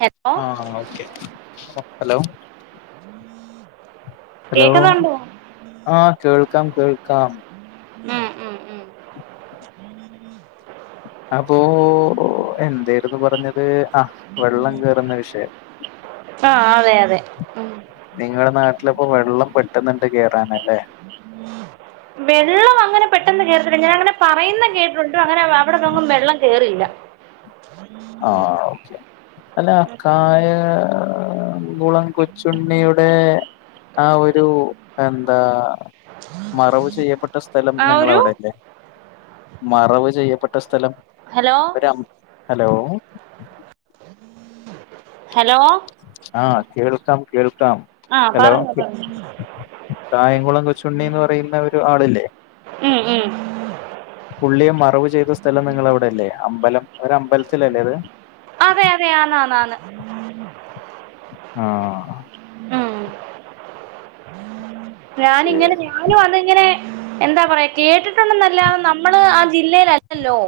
ഹെത്ത് ആഹ് okay hello hello കേക്കുന്നുണ്ടോ ആഹ് കേൾക്കാം കേൾക്കാം ഉമ് ഉമ് ഉമ് അപ്പോ എന്തായിരുന്നു പറഞ്ഞത് ആഹ് വെള്ളം കെറുന്ന വിഷയം ആഹ് അതെ അതെ ഉമ് നിങ്ങളുടെ നാട്ടിലിപ്പം വെള്ളം പെട്ടുന്നുണ്ട് കേയറാനല്ലേ വെള്ളം അങ്ങനെ പെട്ടെന്ന് കേറിതില്ല ഞാൻ അങ്ങനെ പറയുന്ന കേട്ടിട്ടുണ്ട് അങ്ങനെ അവിടെനൊന്നും വെള്ളം കേറില്ല ആഹ് ഓക്കെ അല്ലെ കായകുളം കൊച്ചുണ്ണിയുടെ ആഹ് ഒരു എന്താ മറവ് ചെയ്യപ്പെട്ടു സ്ഥലം ആ ഒരു നിങ്ങളവിടെല്ലേ മറവ് ചെയ്യപ്പെട്ട സ്ഥലം ഹലോ ഒരം ഹലോ ഹലോ ആഹ് കേൾക്കാം കേൾക്കാം ആഹ് ഹലോ പറഞ്ഞോ പറഞ്ഞോ കായംകുളം കൊച്ചുണ്ണി എന്ന് പറയുന്ന ഒരു ആളില്ലേ ഉമ് ഉമ് പുള്ളിയെ മറവ് ചെയ്ത സ്ഥലം നിങ്ങള അവിടെല്ലേ അമ്പലം ഒരു അമ്പലത്തിലല്ലേ അത് അതെ അതെ ആന്ന് ആന്ന് ആന്ന് ആഹ് ഉമ് ഓക്കെ ഞാനിങ്ങനെ ഞാനും അതിങ്ങനെ എന്താ പറയാ കേട്ടിട്ടുണ്ടെന്നല്ലത് നമ്മള് ആഹ് ജില്ലയിലല്ലല്ലോ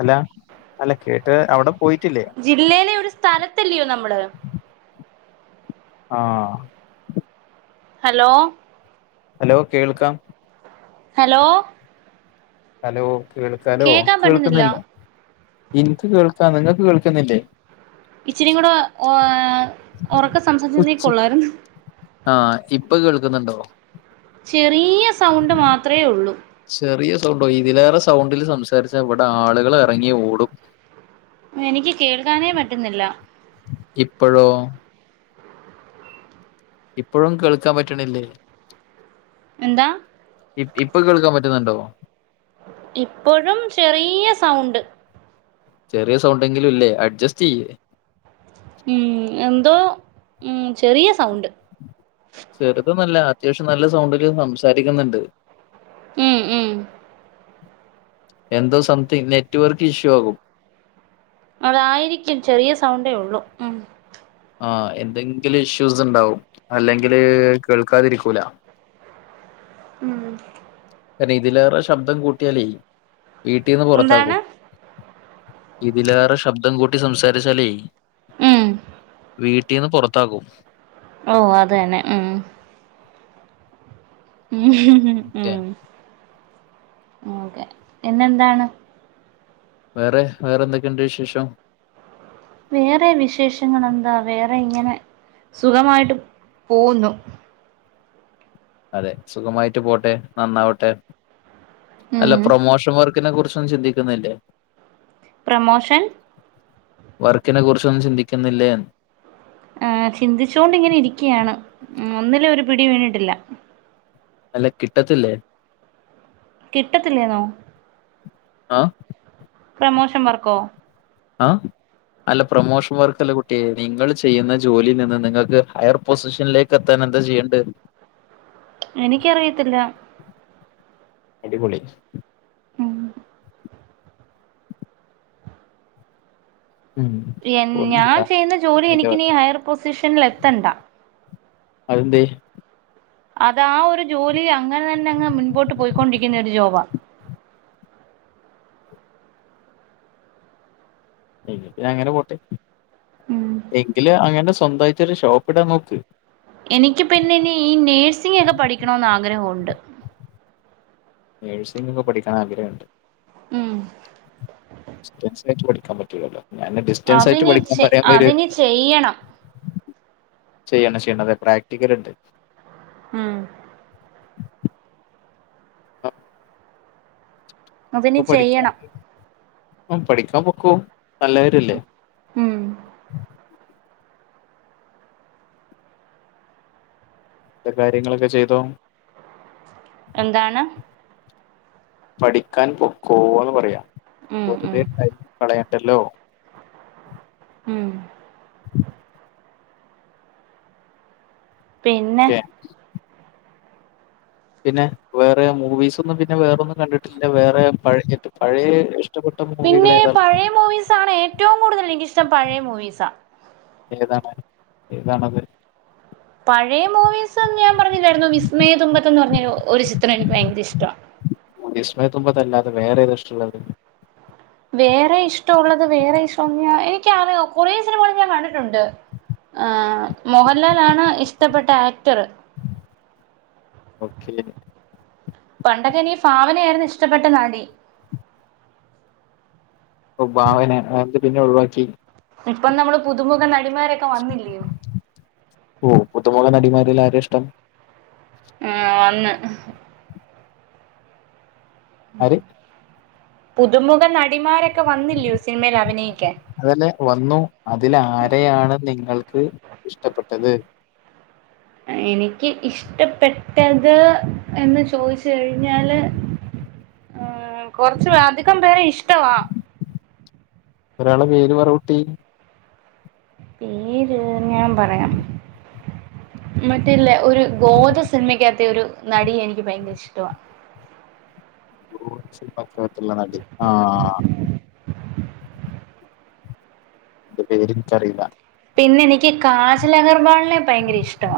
അല്ല അല്ല കേട്ട് അവിടെ പോയിട്ടില്ലേ ജില്ലയിലെ ഒരു സ്ഥലത്തല്ലയോ നമ്മള് ആഹ് ഹലോ ഹലോ കേൾക്കാം ഹലോ ഹലോ കേൾക്കലോ കേക്കാൻ പറ്റുന്നില്ല കേൾക്കുന്നില്ലേ എനിക്ക് കേൾക്കാ നിങ്ങക്ക് കേൾക്കുന്നില്ലേ ഇച്ചരി കൂടെ ഉറക്കെ സംസാരിച്ചുന്നേ കൊള്ളായിരുന്നു ആഹ് ഇപ്പൊ കേൾക്കുന്നുണ്ടോ ചെറിയ സൗണ്ട് മാത്ര ഉള്ളൂ ചെറിയ സൗണ്ടോ ഇതിലേറെ സൗണ്ടിൽ സംസാരിച്ച ഇവിടെ ആളുകൾ ഇറങ്ങി ഓടും എനിക്ക് കേൾക്കാനേ പറ്റുന്നില്ല ഇപ്പോഴോ ഇപ്പോഴും കേൾക്കാൻ പറ്റണില്ലേ എന്താ ഇ ഇപ്പൊ കേൾക്കാൻ പറ്റുന്നുണ്ടോ ഇപ്പോഴും ചെറിയ സൗണ്ട് ചെറിയ സൗണ്ടെങ്കിലും ഇല്ലേ അഡ്ജസ്റ്റ് ചെയ്യ് ഉം എന്തോ ചെറിയ സൗണ്ട് ചെറുത് ഒന്നല്ല അത്യാവശ്യം നല്ല സൗണ്ടില് സംസാരിക്കുന്നുണ്ട് ഉം ഉം എന്തോ സംതിങ് നെറ്റ്‌വർക്ക് ഇഷ്യൂ ആകും അതായിരിക്കും ചെറിയ സൗണ്ടേ ഉള്ളൂ ഉം ആഹ് എന്തെങ്കിലും ഇഷ്യൂസ് ഇണ്ടാവും അല്ലെങ്കില് കേൾക്കാതിരിക്കൂല ഉം കാരണം ഇതിലേറെ ശബ്ദം കൂട്ടിയാലേ വീട്ടിൽന്ന് എന്താണ് പുറത്താക്കും ഇതിലേറെ ശബ്ദം കൂട്ടി സംസാരിച്ചാലേ ഉം വീട്ടിന്ന് പുറത്താക്കും ഓ അത് തന്നെ ഉം ഉം ഓക്കെ ഉം ഓക്കെ പിന്നെന്താണ് വേറെ വേറെ എന്തൊക്കെയുണ്ട് വിശേഷം വേറെ വിശേഷങ്ങളെന്താ വേറെ ഇങ്ങനെ സുഖമായിട്ട് പോകുന്നു അതെ സുഖമായിട്ട് പോട്ടെ നന്നാവട്ടെ അല്ല ഉം പ്രൊമോഷൻ വർക്ക് ിനെ കുറിച്ചൊന്നും ചിന്തിക്കുന്നില്ലേ പ്രമോഷൻ വർക്കിനെ കുറിച്ചൊന്നും ചിന്തിക്കുന്നില്ലേ ആഹ് ചിന്തിച്ചോണ്ടിങ്ങനെ ഇരിക്കയാണ് ഒന്നിലും ഒരു പിടി വീണിട്ടില്ല അല്ല കിട്ടത്തില്ലേ കിട്ടത്തില്ലേന്നോ ആഹ് പ്രമോഷൻ വർക്കോ ആഹ് അല്ല പ്രൊമോഷൻ വർക്കല്ല കുട്ടിയെ നിങ്ങൾ ചെയ്യുന്ന ജോലിയി നിന്ന് നിങ്ങൾക്ക് ഹയർ പൊസിഷനിലേക്ക് എത്താൻ എന്താ ചെയ്യണ്ടെ എനിക്കറിയത്തില്ല അടിപൊളി ഉം ഉം എൻ ഒന്നുല്ല ഞാൻ ചെയ്യുന്ന ജോലി എനിക്കിനി ഹയർ പൊസിഷനിൽ എത്തണ്ട അതെന്തേ അതാ ഒരു ജോലി അങ്ങനെ തന്നെ അങ്ങ് മുൻപോട്ട് പോയിക്കൊണ്ടിരിക്കുന്ന ഒരു ജോബാ എങ്കി പിന്നെ അങ്ങനെ പോട്ടെ ഉം എങ്കില് അങ്ങനെ സ്വന്തയിട്ട് ഒരു ഷോപ്പ് ഇടാൻ നോക്ക് എനിക്ക് പിന്നെനി ഈ നേഴ്സിംഗൊക്കെ പഠിക്കണോന്ന് ആഗ്രഹവൊണ്ട് നഴ്സിങ്ങൊക്കെ പഠിക്കാൻ ആഗ്രഹണ്ട് ഉം ഡിസ്സ്റ്റൻസ് ആയിട്ട് പഠിക്കാൻ പറ്റൂലല്ലോ ഞാന് ഡിസ്റ്റൻസ് ആയിട്ട് അതിനി പഠിക്കാൻ ചെ പറയാൻ അതിനി വരായിര്ന്ന് ചെയ്യണം ചെയ്യണ്ട ചെയ്യണ്ട അതെ പ്രാക്ടിക്കലാട്ട് ഉം അതിനി ഇപ്പ പഠിക്കാ ചെയ്യണം പഠിക്കാൻ പൊക്കോ നല്ലകാര്യല്ലേ ഉം കാര്യങ്ങളൊക്കെ ചെയ്തോ എന്താണ് പഠിക്കാൻ പൊക്കോന്ന് പറയാ ഉം ഉം വെറുതെ കളയണ്ടല്ലോ ഉം പിന്നെ ഓക്കെ പിന്നെ വേറെ മൂവീസൊന്നും പിന്നെ വേറൊന്നും കണ്ടിട്ടില്ല വേറെ പഴയ് പഴേ പിന്നേ പഴയ മൂവീസാണ് ഏറ്റവും കൂടുതലെനിക്കിഷ്ടം പഴയ മൂവീസാ ഏതാണ് ഏതാണത് പഴയ മൂവീസ് ഞാമ്പറഞ്ഞില്ലാരുന്നൊ വിസ്മയതുമ്പത്തെന്ന് പറഞ്ഞ ഒരു ചിത്രം എനിക്ക് ഭയങ്കര ഇഷ്ടവ വിസ്മയത്തുമ്പതല്ലാതെ വേറേതാഷ്ടുള്ളത് വേറെ ഇഷ്ടവൊള്ളത് വേറെ ഇഷ്ടോന്നിയ എനിക്കറിയ കൊറേ സിനിമകൾ ഞാൻ കണ്ടിട്- ടൊണ്ട് ആഹ് മോഹൻലാലാണ് ഇഷ്ടപ്പെട്ട ആക്ടർ ഓക്കെ പണ്ടൊക്കെനിക്ക് ഭാവനയാരുന്നു ഇഷ്ടപ്പെട്ട നടി ഓ ഭാവന അയെന്ത് പിന്നെ ഒഴിവാക്കി ഇപ്പം നമ്മള് പുതുമുഖ നടിമാരൊക്കെ വന്നില്ലിയോ ഓഹ് പുതുമുഖ നടിമാരിൽ ആരേഷ്ടം ആഹ് വന്ന് ആരെ പുതുമുഖ നടിമാരൊക്കെ വന്നില്യോ സിനിമേലഭിനയിക്കാൻ അതല്ലെ വന്നു അതിലാരെയാണ് നിങ്ങൾക്ക് ഇഷ്ടപ്പെട്ടത് എനിക്ക് ഇഷ്ടപ്പെട്ടത് എന്ന് ചോയിച്ച് കഴിഞ്ഞാല് ആഹ് കൊറച്ചു അധികം പേരെ ഇഷ്ടവാ ഒരാളെ പേര് പറ കുട്ടി പേര് ഞാമ്പറയാം മറ്റെല്ലെ ഒരു ഗോദ സിനിമയ്ക്കാത്തെ ഒരു നടിയെനിക്ക് ഭയങ്കര ഇഷ്ടവാ ഗോദ സിനിമയ്ക്കാത്തുള്ള നടി ആഹ് ന്റെ പേരെനിക്കറിയില്ല പിന്നെനിക്ക് കാജലഗർവാളിനെ ഭയങ്കര ഇഷ്ടവ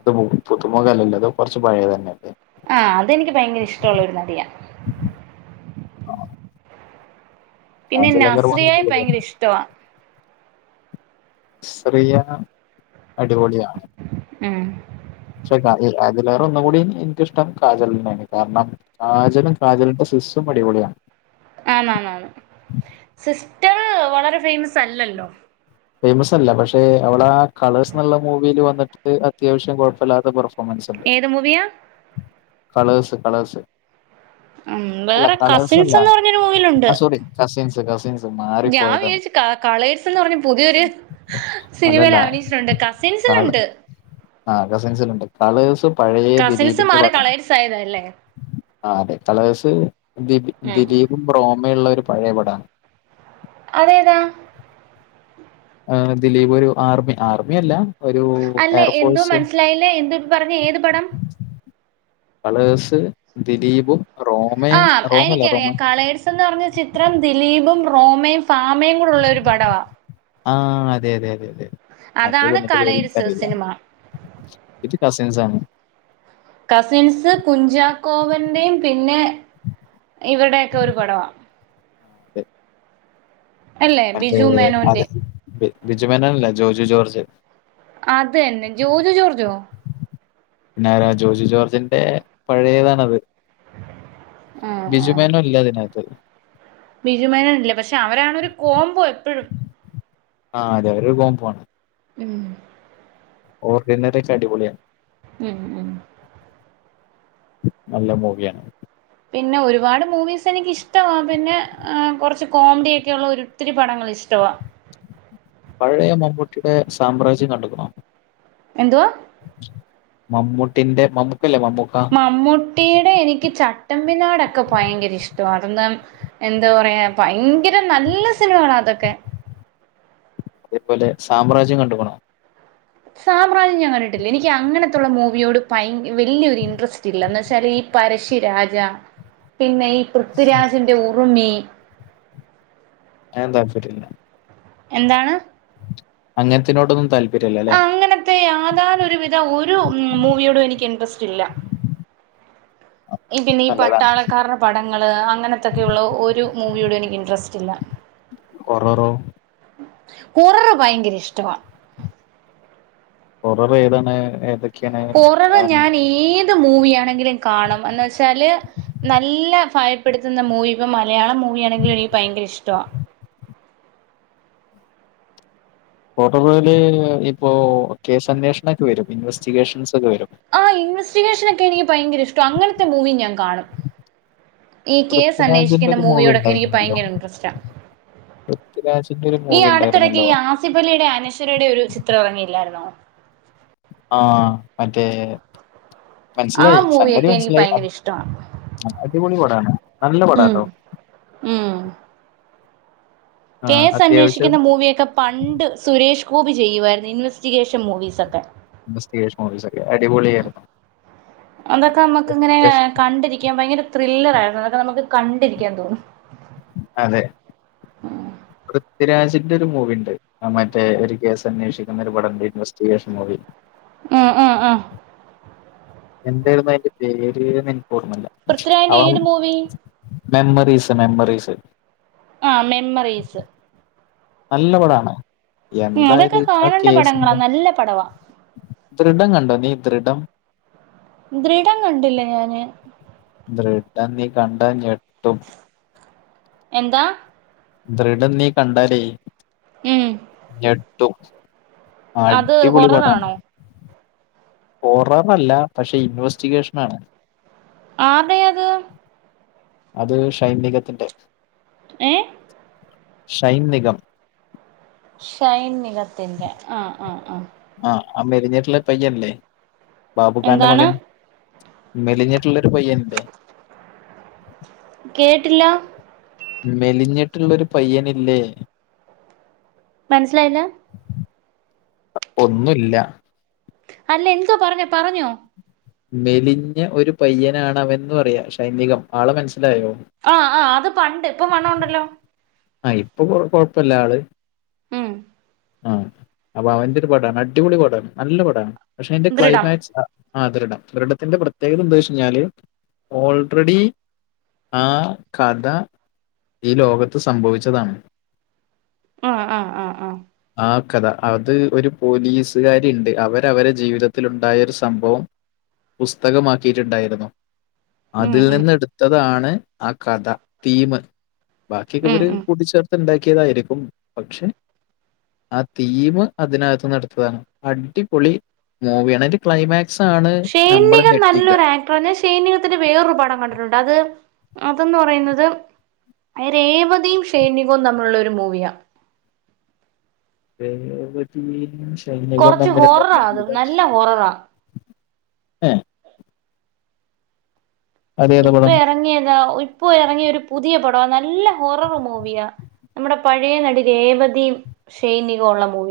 അത് പുതുമുഖല്ലല്ലോ ത് കൊറച്ച് പഴേതന്നെയല്ലേ ആഹ് അതെനിക്ക് ഭയങ്കര ഇഷ്ടവൊള്ളൊരു നടിയ ആഹ് പിന്നെ കാജൽ അഗർവാൾ നസ്രിയായെ അടിപൊളിയാണ്. ഭയങ്കരിഷ്ടവ സ്രിയ അടിപൊളിയാണ് ഉം പക്ഷെ ക അതിലേറെ ഒന്നുകൂടിം എനിക്കിഷ്ടം കാജലിനെയാണ് കാരണം കാജലും കാജലിന്റെ സിസ്റ്ററും അടിപൊളിയാണ് ആന്നാന്നാന്ന് സിസ്റ്ററ് വളരെ ഫേയിമസല്ലല്ലോ ഫേയ്മസല്ല പക്ഷെ അവളാ കളേഴ്സ്ന്ന്ള്ള മൂവില് വന്നിട്ട് അത്യാവശ്യം കൊഴപ്പല്ലാതെ പെർഫോമൻസ് ഏത് മൂവിയാ കളേസ് കളേസ് ഉം വേറെ അല്ല കസിൻസെന്ന് പറഞ്ഞൊരു മൂവിലുണ്ട് ആ സോറി കസിൻസ് കസിൻസ് മാറിപ്പോയതാണ് ക കളേഴ്സെന്ന് പറഞ്ഞ് പുതിയൊരു ഹ് സിനിമയില് അഭിനയിച്ചിട്ടുണ്ട് കസിൻസിലുണ്ട് ആഹ് കസിൻസിലുണ്ട് കളേസ് പഴേ കസിൻസ് ദിലീപിന്റെ മാറി പടമാ കളേഴ്സ് ആയതല്ലേ ആഹ് അതെ കളേസ് ദി ഉം ദിലീപും റോമേള്ള ഒരു പഴേ പടാ അതേതാ ആഹ് ദിലീപൊരു ആർമി ആർമി അല്ല ഒരു അല്ല എന്തോ എയർഫോഴ്സ് മനസ്സിലായില്ലേ എന്തോ പറഞ്ഞ ഏത് പടം കളേസ് ദിലീപും റോമയും ആഹ് റോമല്ല റോമ എനിക്കറിയാം കളേഴ് ന്ന് പറഞ്ഞ ചിത്രം ദിലീപും റോമയും ഭാമയും കൂടൊള്ളൊരു പടവാ ആഹ് അതെയതെയതെ മറ്റേ അതാണ് പെണ്ണിന്റെ കളേഴ്സ് പേരെനിക്കറിയില്ല സിനിമ ഇത് കസിൻസാണ് കസിൻസ് കുഞ്ചാക്കോവൻ്റിം പിന്നെ ഇവര്ടൊക്കെ ഒരു പടവാ അതെ, അല്ലേ മറ്റേ ബിജു മേനോന്റെ അതെ ബിജുമേനോനല്ല ജോർജു ജോർജ് അതന്നെ ജോർജു ജോർജോ പിന്നാര ജോർജു ജോർജിന്റെ പഴയതാണത് ആഹ് ബിജു മെനു ഇല്യ അതിനകത്ത് ബിജുമേനോൻല്ല പക്ഷെ അവരാണ് ഒരു കോംബോ എപ്പഴും ആഹ് അതെ ഒരു കോംബാണ് ഉമ് ഓർഡിനറി ഒക്കെ അടിപൊളിയാ ഉമ് ഉമ് നല്ല മൂവിയാണ് പിന്നെ ഒരുപാട് മൂവീസ് എനിക്കിഷ്ടവാ പിന്നെ കൊർച്ച് കോമഡിയൊക്കെള്ള ഒത്തിരി പടങ്ങള് ഇഷ്ടവാ പഴയ മമ്മൂട്ടിടെ സാമ്രാജ്യം കണ്ട്ക്ക്ണോ എന്തുവാ മമ്മൂട്ടിന്റെ മമ്മൂക്കല്ലേ മമ്മൂക്കാ മമ്മൂട്ടീടെ എനിക്ക് ചട്ടമ്പിനാടൊക്കെ ഭയങ്കര ഇഷ്ടവാ എന്താ പറയാ ഭയങ്കര നല്ല സിനിമകളാ അതൊക്കെ അതേപോലെ സാമ്രാജ്യം കണ്ട്ക്ണോ സാമ്രാജ്യം ഞാൻ കണ്ടിട്ടില്ല എനിക്ക് അങ്ങനത്തെയുള്ള മൂവിയോട് ഭയങ്ക വല്യരു ഇൻട്രസ്റ്റ് ല്ല എന്ന് വെച്ചാല് ഈ പരശ്ശിരാജ പിന്നെ ഈ പൃഥ്വിരാജിന്റെ ഉറുമി ഐന് താൽപര്യല്ല എന്താണ് അങ്ങൻത്തിനോടൊന്നും താല്പര്യല്ല ലെ ത്തെ യാതാരണ ഒരുവിധ ഒരു മൂവിയോടും എനിക്ക് ഇൻട്രസ്റ്റ് ഇല്ല പിന്നെ ഈ നല്ലതാണ് പട്ടാളക്കാര്ടെ പടങ്ങള് അങ്ങനത്തൊക്കെയുള്ള ഒരു മൂവിയോടും എനിക്ക് ഇൻട്രസ്റ്റില്ല ഒറെറോ കൊററ് ഭയങ്കര ഇഷ്ടവാ കൊററ് ഏതാണ് ഏതൊക്കെ കൊററ് ഞാനീ ഏത് മൂവി ആണെങ്കിലും കാണും എന്ന് വെച്ചാല് നല്ല ഭയപ്പെടു ത്തുന്ന മൂവി ഇപ്പം മലയാളം മൂവിയണെങ്കിലും എനിക്ക് ഭയങ്കര ഇഷ്ടവാ ഹൊററ്ല് ഇപ്പോ കേസന്വേഷണൊക്കെ വരും ഇൻവെസ്റ്റി ഗേഷൻസൊക്കെ വരും ആഹ് ഇൻവെസ്റ്റിഗേഷനൊക്കെ എനിക്ക് ഭയങ്കര ഇഷ്ട അങ്ങനത്തെ മൂവി ഞാൻ കാണും ഈ പൃഥ്വിരാജിന്റെ കേസന്വേഷിക്കുന്ന ഒരു മൂവി മൂവിയോടൊക്കെ എനിക്ക് ഭയങ്കര ഇൻട്രസ്റ്റാ പൃഥ്വിരാജ്ന്റെ ഒരു ഈ മൂവിണ്ടായിരുന്നല്ലോ അടുത്തിടയ്ക്ക് ഈ ആസിഫലിയുടെ അനശ്വരടെ ഒരു ചിത്ര എറങ്ങിയില്ലായിരുന്നോ ആഹ് മറ്റേ ആ മൻസിലായി സംഗതി മൂവിയൊക്കെ എനിക്ക് മൻസ്സിലായി ഭയങ്കര ഇഷ്ടമാണ് അടിപൊളി പടാണ് ഉമ് ഉമ് ആ, അത്യാവശ്യം കേസന്വേഷിക്കുന്ന മൂവിയൊക്കെ പണ്ട് സുരേഷ് ഗോപി ചെയ്യുവാരുന്നു ഇൻവെസ്റ്റിഗേഷൻ മൂവീസൊക്കെ ഇൻവെസ്റ്റിഗേഷൻ മൂവീസൊക്കെ അടിപൊളിയാരുന്നു അതക്കമക്കിങ്ങനെ കണ്ടിരിക്കാൻ ഭയങ്കര ത്രില്ലറാരുന്നു അത് നമുക്ക് കണ്ടിരിക്കാൻ തോന്നും അതെ പൃഥ്വിരാജിൻ്റൊരു മൂവിണ്ട് മറ്റേ ഒരു കേസന്വേഷിക്കുന്ന ഒരു പടണ്ട് ഇൻവെസ്റ്റിഗേഷൻ മൂവി ഉമ് ഉമ് ആഹ് എന്താരുന്നു അതിന്റെ പേര്ന്നെനിക്കോർമ്മല്ല പൃഥ്വിരാജിന്റെ അവ ഏത് മൂവി മെമ്മറീസ് മെമ്മറീസ് ആഹ് മെമ്മറീസ് നല്ല പടാ ഉം അതൊക്കെ എന്താല് ആ കാണേണ്ട പടങ്ങളാ കേസിന്റെ നല്ല പടവാ ദൃഢം കണ്ടോ നീ ദൃഢം ദൃഢം കണ്ടില്ല ഞാന് ദൃഢം നീ കണ്ടാ ഞെട്ടും എന്താ ദൃഢം നീ കണ്ടാലേ ഉം ഞെട്ടും അത് അടിപൊളി പടാണ് ഹൊററാണോ ബോറാന്നല്ല പക്ഷെ ഇൻവെസ്റ്റിഗേഷനാണ് ആർടെയത് അത് ഷൈൻനിഗത്തിന്റെ ഏഹ് ഷൈൻ നിഗം ഷൈൻ നിഗത്തിൻ്റെ ആഹ് ആഹ് ആഹ് ആഹ് ആ മെലഞ്ഞേട്ടില്ല പയ്യനൻല്ലേ ബാബുഖാന്റെ എന്താണ് മകൻ മെലിഞ്ഞട്ടിള്ളൊരു പയ്യനില്ലേ കേട്ടില്ല മെലിഞ്ഞട്ടുള്ളൊരു പയ്യനില്ലേ മനസ്സിലായില്ല ഒന്നുല്ല അല്ലെന്താ പറഞ്ഞെ പറഞ്ഞോ മെലിഞ്ഞ ഒരു പയ്യനാണവന്ന് പറയാ ഷൈൻ നിഗം ആളെ മനസ്സിലായോ ആഹ് ആഹ് അത് പണ്ട് ഇപ്പ വണ്ണോണ്ടല്ലോ ആഹ് ഇപ്പൊ കൊ കൊഴപ്പില്ല ആള് ഉം ആഹ് അപ്പൊ അവൻ്റൊരു പടാണ് അടിപൊളി പടാണ് നല്ല പടാണ് പക്ഷെ അതിന്റെ ദൃഢം ക്ലൈമാക്സ് അ ആഹ് ദൃഢം ദൃഢത്തിന്റെ പ്രത്യേകതന്താച്ചഴിഞ്ഞാല് ഓൾറെഡി ആഹ് കഥ ഈ ലോകത്ത് സംഭവിച്ചതാണ് ആഹ് ആഹ് ആഹ് ആഹ് ആഹ് കഥ അത് ഒരു പോലീസുകാരിയിണ്ട് അവരവരെ ജീവിതത്തിലുണ്ടായൊരു സംഭവം പുസ്തകമാക്കിയിട്ടുണ്ടായിരുന്നു ഉം ഉം അതിൽനിന്നെടുത്തതാണ് ആഹ് കഥ തീമ് ഉം ബാക്കിയക്കവര് ഉം കൂട്ടിച്ചേർത്തുണ്ടാക്കിയതായിരിക്കും പക്ഷെ ആഹ് തീമ് അതിനകത്തുന്നെടുത്തതാണ് അടിപൊളി മൂവിയാണ് അതിന്റെ ക്ലൈമാക്സ് സാണ് നമ്മള് ഞെട്ടിക്ക [unintelligible] ഷൈൻനികത്തിന്റെ വേറൊരു പടം കണ്ടിട്ടുണ്ട അത് അതന്ന് പറയുന്നത് രേവതീം ഷൈൻനികോം തമ്മിലുള്ളൊരു മൂവിയാ രേവതീം ഷൈൻനിഗോം കൊറച്ച് തമ്മിലുള്ള ഹൊററാ അത് നല്ല ഹൊററാ [inaudible] ഏഹ്. അതേതാ ഇപ്പൊ പടം? എറങ്ങിയതാ ഇപ്പൊ എറങ്ങിയരു പുതിയ പട നല്ല ഹൊറർ മൂവിയാ. നമ്മുടെ പഴയ നടി രേവതിം ഷൈനികോംള്ള മൂവി.